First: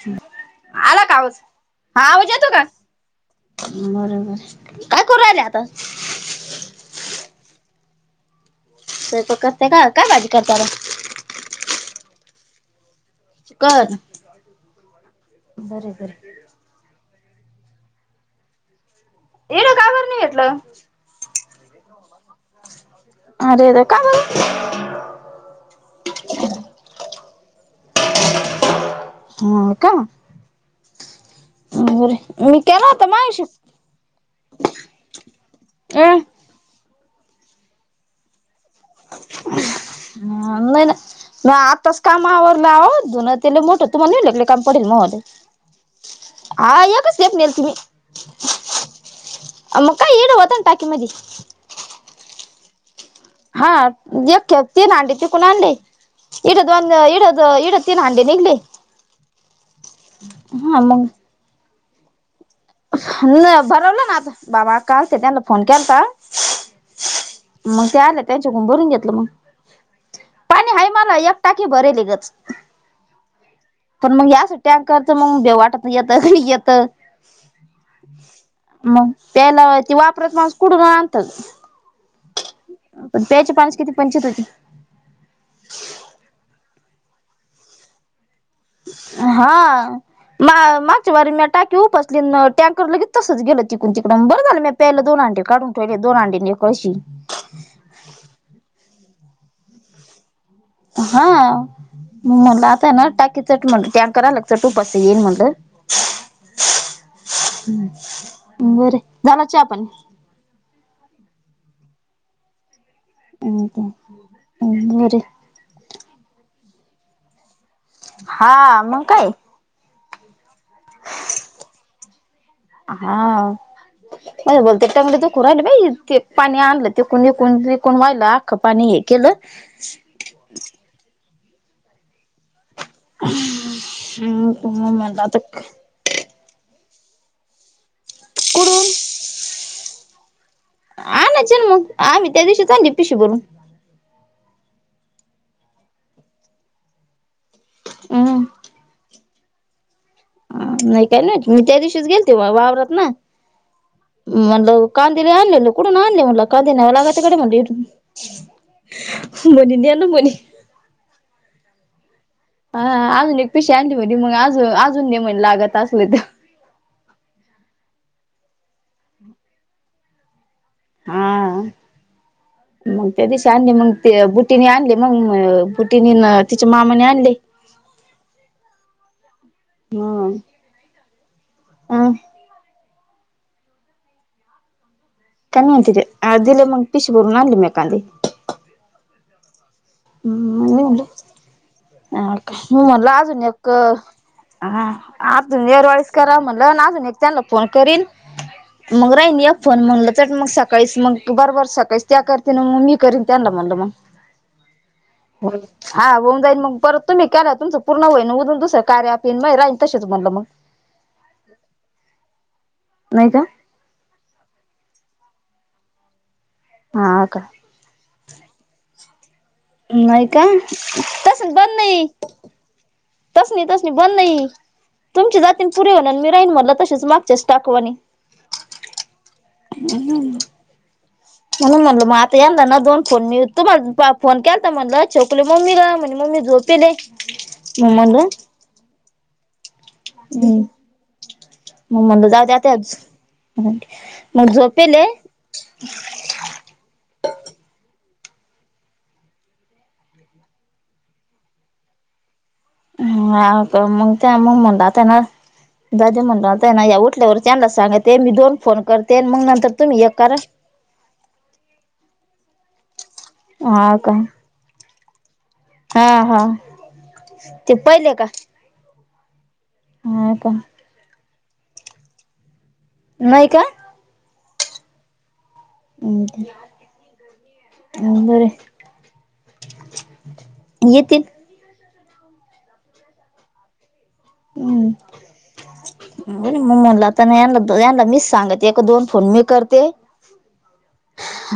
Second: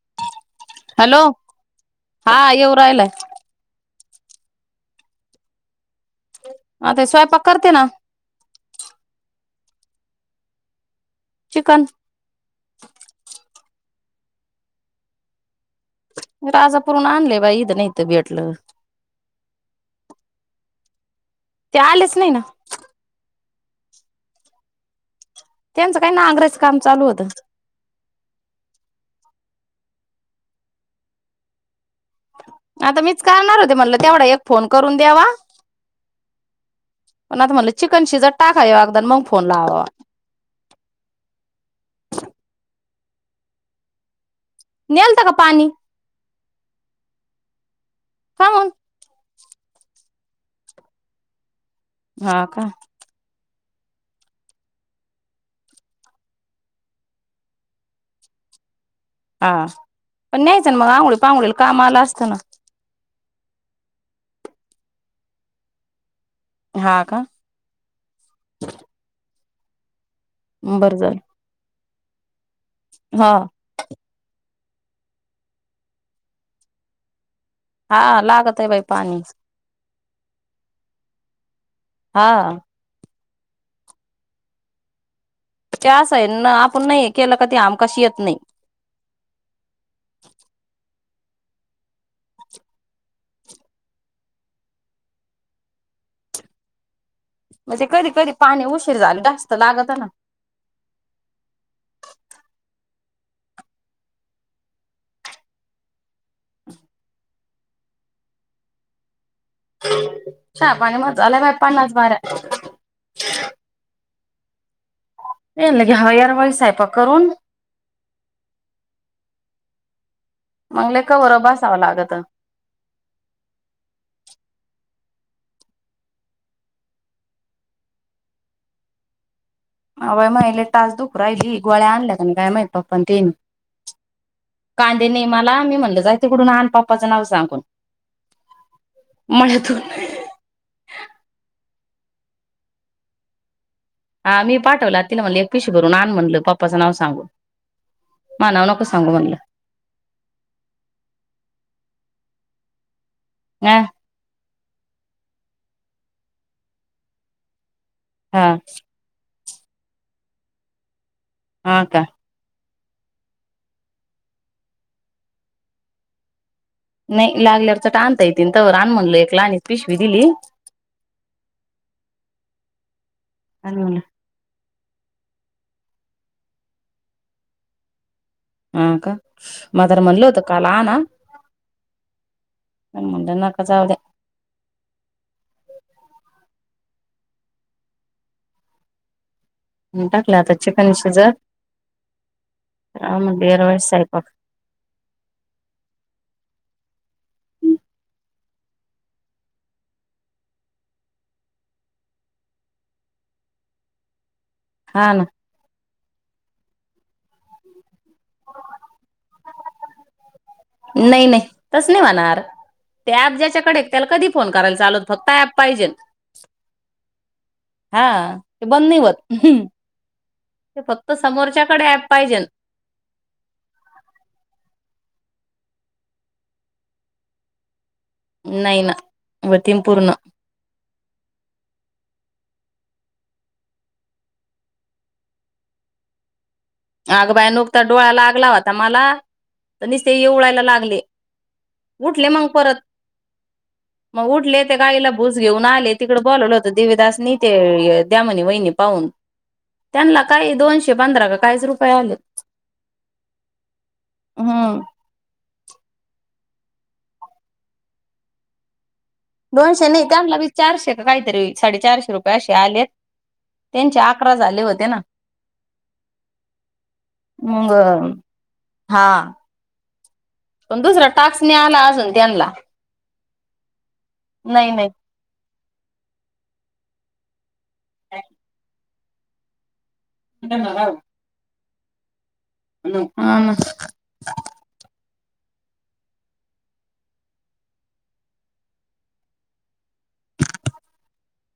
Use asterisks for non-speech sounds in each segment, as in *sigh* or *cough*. ह आला का हॅलो आवाज हा आवाज येतो का येऊ राहिलाय बर काय करु रायले आता म ते स्वयंपाक करते ना. स्वैपाक करताय का काय भाजी करता आता. चिकन चिकन बरे बरे. राजापुर हुन आणले. बाई इथ नाहीत भेटलं. एड का बर नाही घेतलं. च्यालीस. नही ना अरेरे! का बरं? त्यांचं काही नागंरायच काम चालू होत. ह का बर मी केला आता होता मीच मायाशी करणार होते म्हणलं तेवढा एक फोन करून द्यावा. अ न आता म्हनलं चिकन शिजतं टाक ह नही न म आताच काम आवरल अहो धून ते लयी मोठ तुमाला नही म्हणले नेलता का पाणी? हा एक च सेफ नेल ती मी कामून? मग काय ईड होत ना टाकी मधी हा का हा येक खेप तीन हांडे तीकुण आणले इड दोन इड त इड तीन हंडे निघले हा न्यायचं ना हा मग आंघोळी पांघोळीला काम आलं असतं ना न भरवलं ना आता बाबा अक्का आलते त्यांना फोन केलता हा का मंग ते आलं त्यांच्याकून भरून घेतलं मंग पाणी हाई बरं मला झालं एक टाकी भरेल ये *inaudible* *inaudible* मंग या असं टँकरच मंग भेव वाटत येतं का नही येत हा लागत आहे बाई मंग पाणी प्यायला ती वापरत माणस कुटून आणत हा प्यायचे पान्याची किती पंचत होती? ते अस आहे ना आपण नही केलं का ते हमकास येत नही हा मा मग म्या टाकी उपसली न टँकर लगे तसच गेलं तिकून तिकडून बर झालं मी प्यायला दोनं हांडे काढून ठेवले दोन हांडे न एक कळशी म ते कधी कधी पाणी उशीर झाल ता लागात ना. हा म्हणलं आताय ना टाकी चट म्हट टँकर आल चट उपासता येईन म्हणलं हम्म बर चहा पाणी म झाला बा पन्नास बाऱ्या *inaudible* हूं बर ये लघे हयारवळी साहेपाक करून हा मग काय? मंग लय कवर बसावं लागत हां मले भलते तंगड दुखून राहिलं बाई ते पाणी आणलं तिकून विकून तिकून वायलं आख्ख पाणी हे केलं अवय महिले टाच दुखू राहिली गोळ्या आणल्या काय नाई काय माहित पण तेन नाही कांदे म्हणलं नाई आता मला मी म्हणलं जाय तिकडून आण पाप पप्पाच नाव सांगून *inaudible* मळ्यातून आणायचे ना मग आम्ही त्या दिशीच आणली पिशी भरून आमी पाठवलं तिला म्हणले एक पिशी भरून आणन म्हणलं पप्पाचं नाव सांगून हम् मा नाव नको सांगू म्हणलं. नाही काय नाही मी त्या दिवशीच गेलते वा वावरात ना. हा म्हणलं कांदे लई आणलेल कुठून आणले म्हटलं कांदे न्याया लागतं म्हटलं इथून हां मनी दे ना मनी हां का? हां अजून एक पिशी आणली होती मग अज अजून दे म्हणल लागत असले तर नाही लागल्यावर चट आणता येतील. तवर आण म्हणलं एक लहानी पिशवी दिली. हां मग त्या दिशी आणली आणि मग म्हणलं ते बुटीने आणली. मग बुटीनी न तिच्या मामाने आणले. हां का मा तरं म्हणल हम्म होतं काल आणा. अ पण म्हणलं नका जाऊ द्या. कमी होती ते दिले मग पिशी भरून आणली म्या कांदे. द्या टाकलं आता हम्म चिकन शिजत मी म्हणल मग अजून एक दरवेळेस स्वयंपाक अजून येरवाळीस करा म्हणलं अजून मी त्यांना फोन करीन मग राहिन एक फोन म्हणल चट मग सकाळीच मग बारबार सकाळीच त्या करते न मग मी करीन त्यांनला म्हणल मग हा ना हो हा होऊन जाईन मग परत तुम्ही केला तुमचं पूर्ण होईन उरून दुसरं कार्या आप येईन मे राहीन तसेच म्हटलं मग नई नई तस नाई व्हणार. त्या नाही अप का ज्याच्याकडे त्याला कधी फोन करायला चालत. फक्त अँप पाहिजेत. हां का? हां ते बंद नाई होत. नाही का? ते फक्त तसच बंद समोरच्याकडे ऍप नाही. पाहिजे तस नाही तस नाही बंद नाही तुमचे जातीन पुरे अन् मी राहीन म्हणल तसेच मागच्या स्टॉक वाणी नाही ना व्हतीन पूर्ण. म्हणून म्हणलं म आता याना ना दोन फोन मी तुमला फोन केलता म्हणलं छकुली मम्मी ग म्हणे मम्मी झोप आगबाय नुकता डोळा लागला होता मला निसते हम्म यिवळायला लागले उठले म्हणलं जाऊ मग द्या त्या परत मग उठले ते गाईला भूस घेऊन आले तिकड बोलवलं होत देवीदास नी ते द्या म्हने वहिनी पाहून त्यांनला काय दोनशे पंधरा काहीच रुपया आलेत. हा का मग त्यामूळ हम्म मला त्यानं जाऊदे म्हणाल ते नाही उठल्यावर त्यांनलाच सांगते मी दोन फोन करते. मग नंतर दोनशे तुम्ही नाही एक करा त्यानलाबी चारशे काय काहीतरी साडे चारशे रुपये आशे ते आलेत हा त्यांचे का अकरा झाले होते ना हा हा ते पहिले का हां हा का पण दुसरा टास्क आला अजून त्यांनला नाही का? अम् बरे येतील हा ना हम् म्हनू म म्हनल आता ना यांनला यांनला मीच सांगते एक दोन फोन मी करते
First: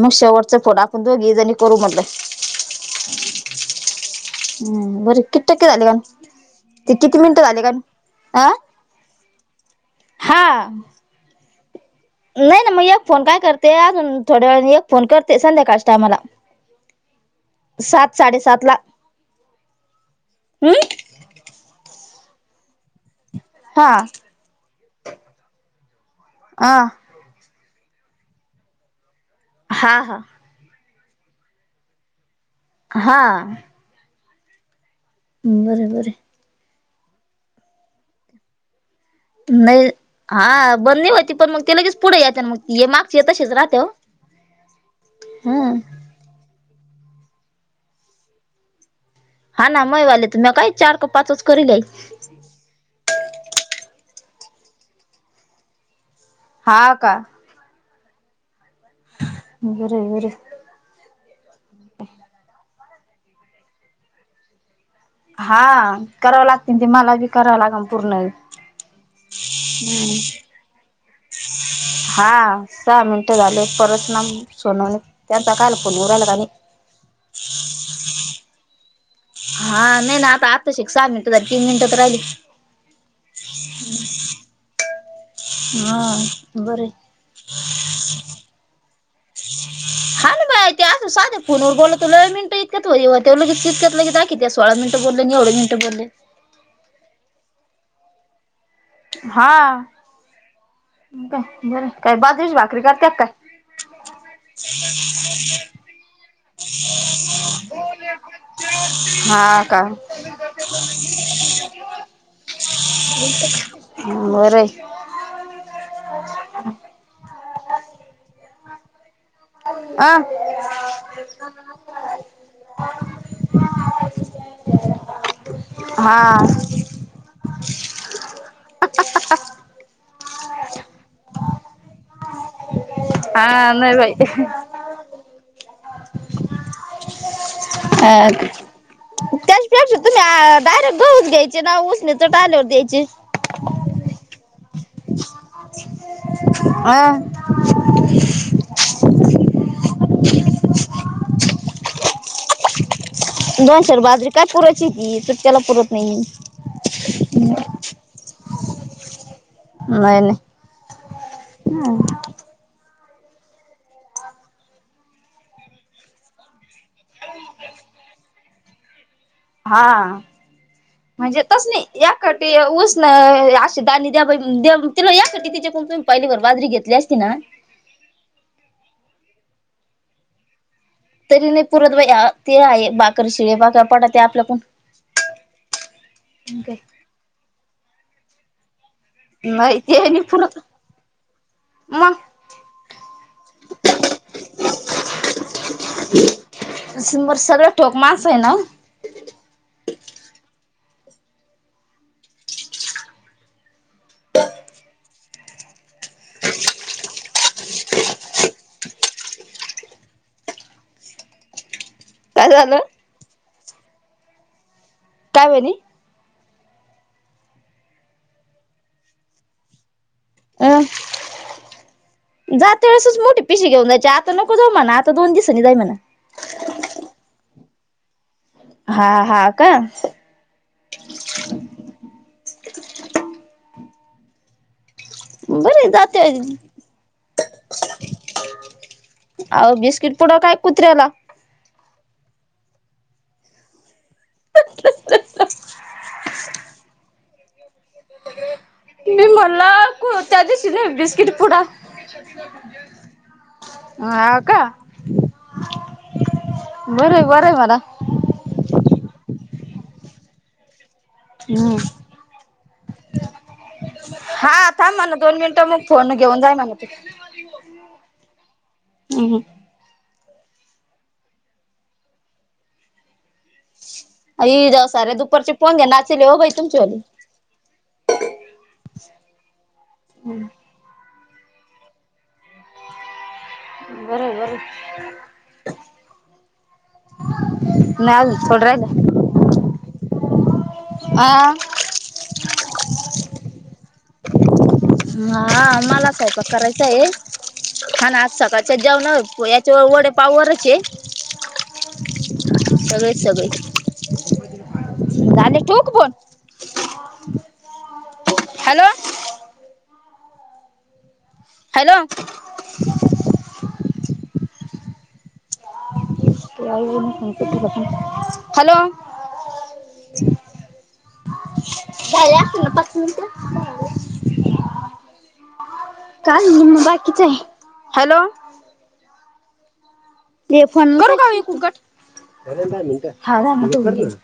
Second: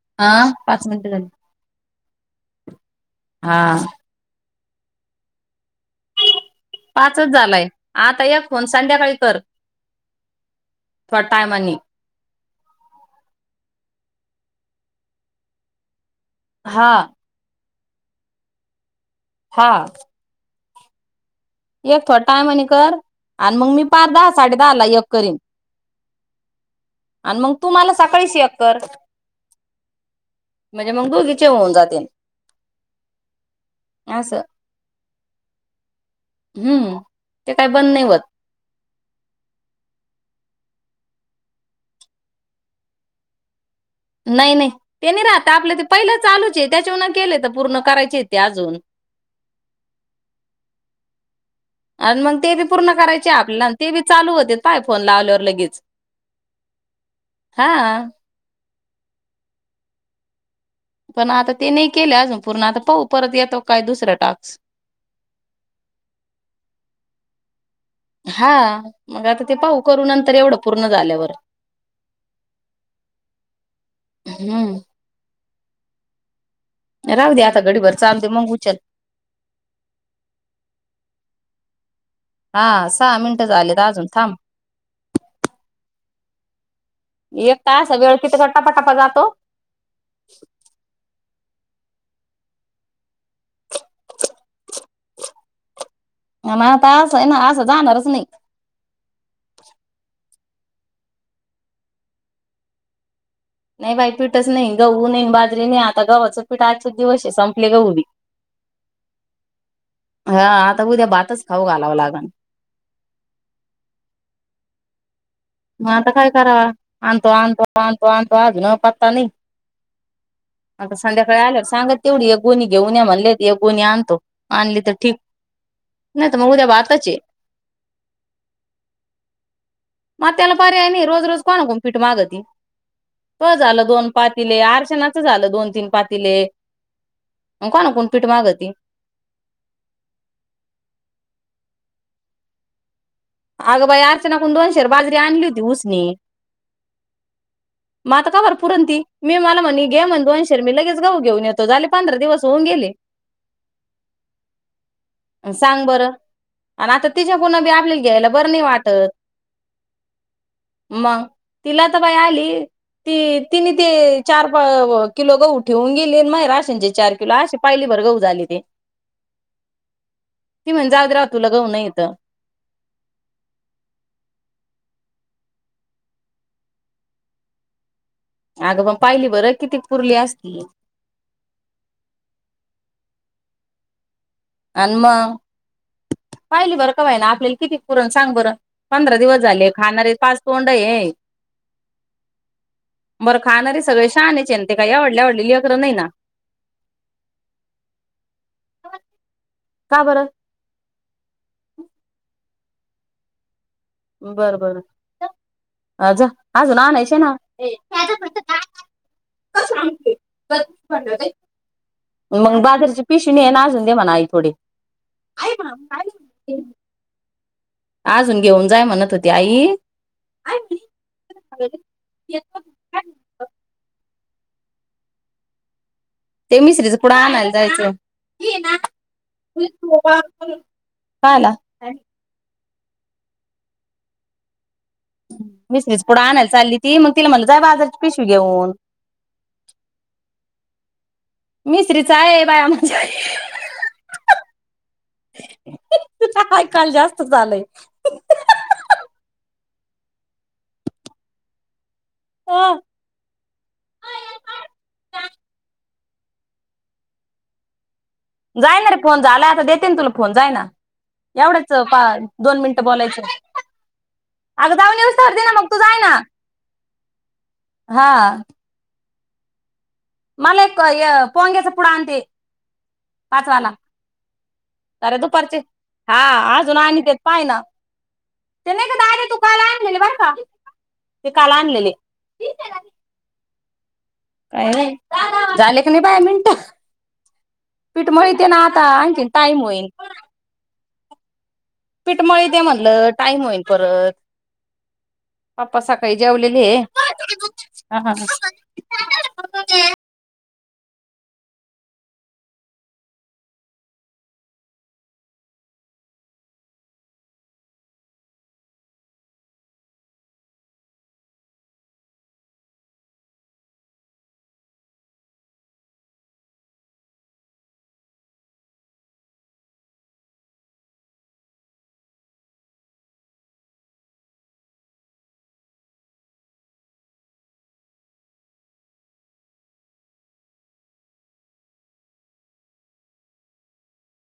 मग हा शेवटचा फोट पाच आपण मिनिट झाली दोघी जणी करू म्हनलं हा हम् बर कि पाचच झालाय का आता एक आ फोन संध्याकाळी कर हा थोड टायमानी नाही ना मग एक फोन काय करते आजून थोड्या वेळानी एक फोन करते संध्याकाळच्या टायमाला. हा सात साडे सात ला हा हम्म एक टायमानी कर आणं मगं मी हा पार दहा साडे दहाला यक करीन हा आणं मगं तू मला सकाळीच एक कर हा हा म्हजे मग दोघीचे होऊन जातीन. हा अस ् बर बर हम्म ते काही बंद नाही होत नाही हा बंदी होती पण मग ते लगेच पुढे येत ना मग मागच ये तशीच राहते ओ नाही नाही ते नाही राहत आपलं ते पहिलं चालूच आहे. त्याच्या केले तर पूर्ण करायचीेते अजून हा ना मयवाले तु म काय चार का पाचच करलय आणि मग ते बी पूर्ण करायचे ते बी चालू होते पाय फोन लावल्यावर लगीच. हा, का? बर हाय बर. पण आता ते नाही केले अजून पूर्ण आ पाहू परत येतो का काय दुसऱ्या टास्क. हा कराव लागते तेन मला बी कराव लागन पूर्ण. हा मग आता ते पाहू करू हम्म नंतर एवढं पूर्ण झाल्यावर हा, सहा मिनट झाले. परत ना हम्म सोनवणी त्यात त्या काल फोनवर का आणि राहू दे आता घडी भर चालु दे मग उचल. हा नाही ना आता आताशी एक सहा मिनिटं झाली, तीन मिनिटं तर राहिली. हा सहा मिनिटं झालेत अजून थांब हा बर हाय. एक तर असा वेळ किती *unintelligible* हा ना बाई ते आू साध फोनवर बोलत तो मिनट इतकत होत होय इतक्यात की आखीत्या सोळा मिनटं बोलले आणि एवढे मिनटं बोलले. मग आता असं ना असं जाणारच नाही. हा काय बर आहे. काय बाजरीची भाकरी करत्या का काय? नाही बाई पीठच नाही. गहूही नाही, बाजरी नाही आता गव्हाच पीठ आजच दिवस आहे सं हा का? हा आता उद्या भातच खाऊ घालावं लागल बरं *inaudible* मग आता काय करावा आणतो, आणतो आणतो, आणतो आजुन पता नाही. अ आता संध्याकाळी आल्यावर सांगत तेवढी एक गोणी घेऊन या म्हणले एक गोणी आणतो. आणली तर ठीक हा नाही तर मग उद्या भातच हे. मग आता त्याला पर्याय नाही. रोज रोज कोणाकडून पिठ मागती? तुज हा झालं नाही दोन बाई पातीले, आरचनाचं झालं दोन तीन पाातीले अ त्याचपेक्षा तुम्ही डायरेक्ट गहून घ्यायचे ना. उ तर टायलवर द्यायची. अग बया कुन दोन शेर बाजरी आणली होती उसनी. अह मग आता कावर पुरण ती मी मला म्हणे घे म्हणे दोन शेर मी लगेच गहू घेऊन येतो, झाले पंधरा दिवस होऊन गेले. दोन शेर बाजरी काय पुरलं. सांग बर आणि आता तिच्याकडून बी आपल्याला घ्यायला बरं नाही वाट टत नाही नाही मग ती लताबाई आली ती तिने ते चार प किलो, गहू ठेऊन गेली अन माहे राशन चे चार किलो, अशे पायलीभर गहू झाले ते. हा ती म्हण जाऊ दे राव म्हणजे तुला गहू तसं नाही येत नही एक खटी उस न अशे दाणे दया बई दया तिला एक तर तिच्याकून तुमी पायली भर बाजरी घेतली असती ना. अगं मं पायली भर किती पुरली असती. तरी नही पुरत बया ते आहे भाकर शिळी बघा पडात अन म पायलीभर का व्हयना आपल्याला किती पुरण सांग बरं? पंधरा दिवस झाले नाही ते खाणारे नाही पाच पुरत तोंड हे. मग बरं खाणारे सगळे शहानेच हे न ते काय ऐवाडले, ऐवाडले लेकर नही ना. सिमर सगळं ठोक माणसं आहे ना का बरं? बर, बर आजा अजून आणायचे ना काय मंग झालं? बाजारची पिशवी नेना अजुन. दे म्हणा आई थोडी. *unintelligible* काय म्हणे तीन अजून घेऊन जाय, म्हणत होती आई. अं जाते वेळेसच मोठी पिशी घेऊन जायची आ त नको जाऊ म्हणा, आता दोन दिसांनी जाय म्हणा. ते मिसरीच पुढं आणायला हा हा का *unintelligible* बरे मिसरीच पुडा जाते आणायला चाली ती मग तिला म्हणलं जाय बाजारची पिशवी घेऊन अहो बिस्किट पुडा काय कुत्र्याला मिश्री काय बाई आमच्या घरी यायकाल जास्तच झालय. कू त्यादिवशीनही बिस्किट पुडा हा हा का! बरय, बरय य म्हणा. जाय ना रे फोन झाला, त देते न तुला फोन जाय ना. हम्म एवढंचं पा दोन मिनिटं बोलायचं, हा अगं थांब जाऊन म्हणा येवसतोरं दोन दे ना मग मिनिटं तू जायना. फोन *inaudible* हा! हुं हुं! माला एक ए पोंग्याचा पुढा आणते पाच वाला. आई जाव सारे दुपारचे पोंगे हा नाचले हो बाई अजून तुमचे वाले आणित्यात पायना ते नाही का दादया तू काल आणलेले बरं का. काल आणलेले. बरं बरं नही झाले क नाही बाय मिनटं, पीठ नाही मळीते अजून ना थोडं आता राहिलं आणखीन टाईम होईन. आ! पिठ मळीते म्हनलं टाईम होईन. मं हा पप्पा माला सकाळी सयपाक जेवलेले करायचां हे हा, हा, हाना आज सकाळच्या जेवणावर हे हा. याच्यावर वडे पाववर सगळे, सगळे झाले ठयुका फोन हालो! हॅलो! हॅलो काय मग बाकीच आहे हॅलो हे फोन करू काऊ मी फुकट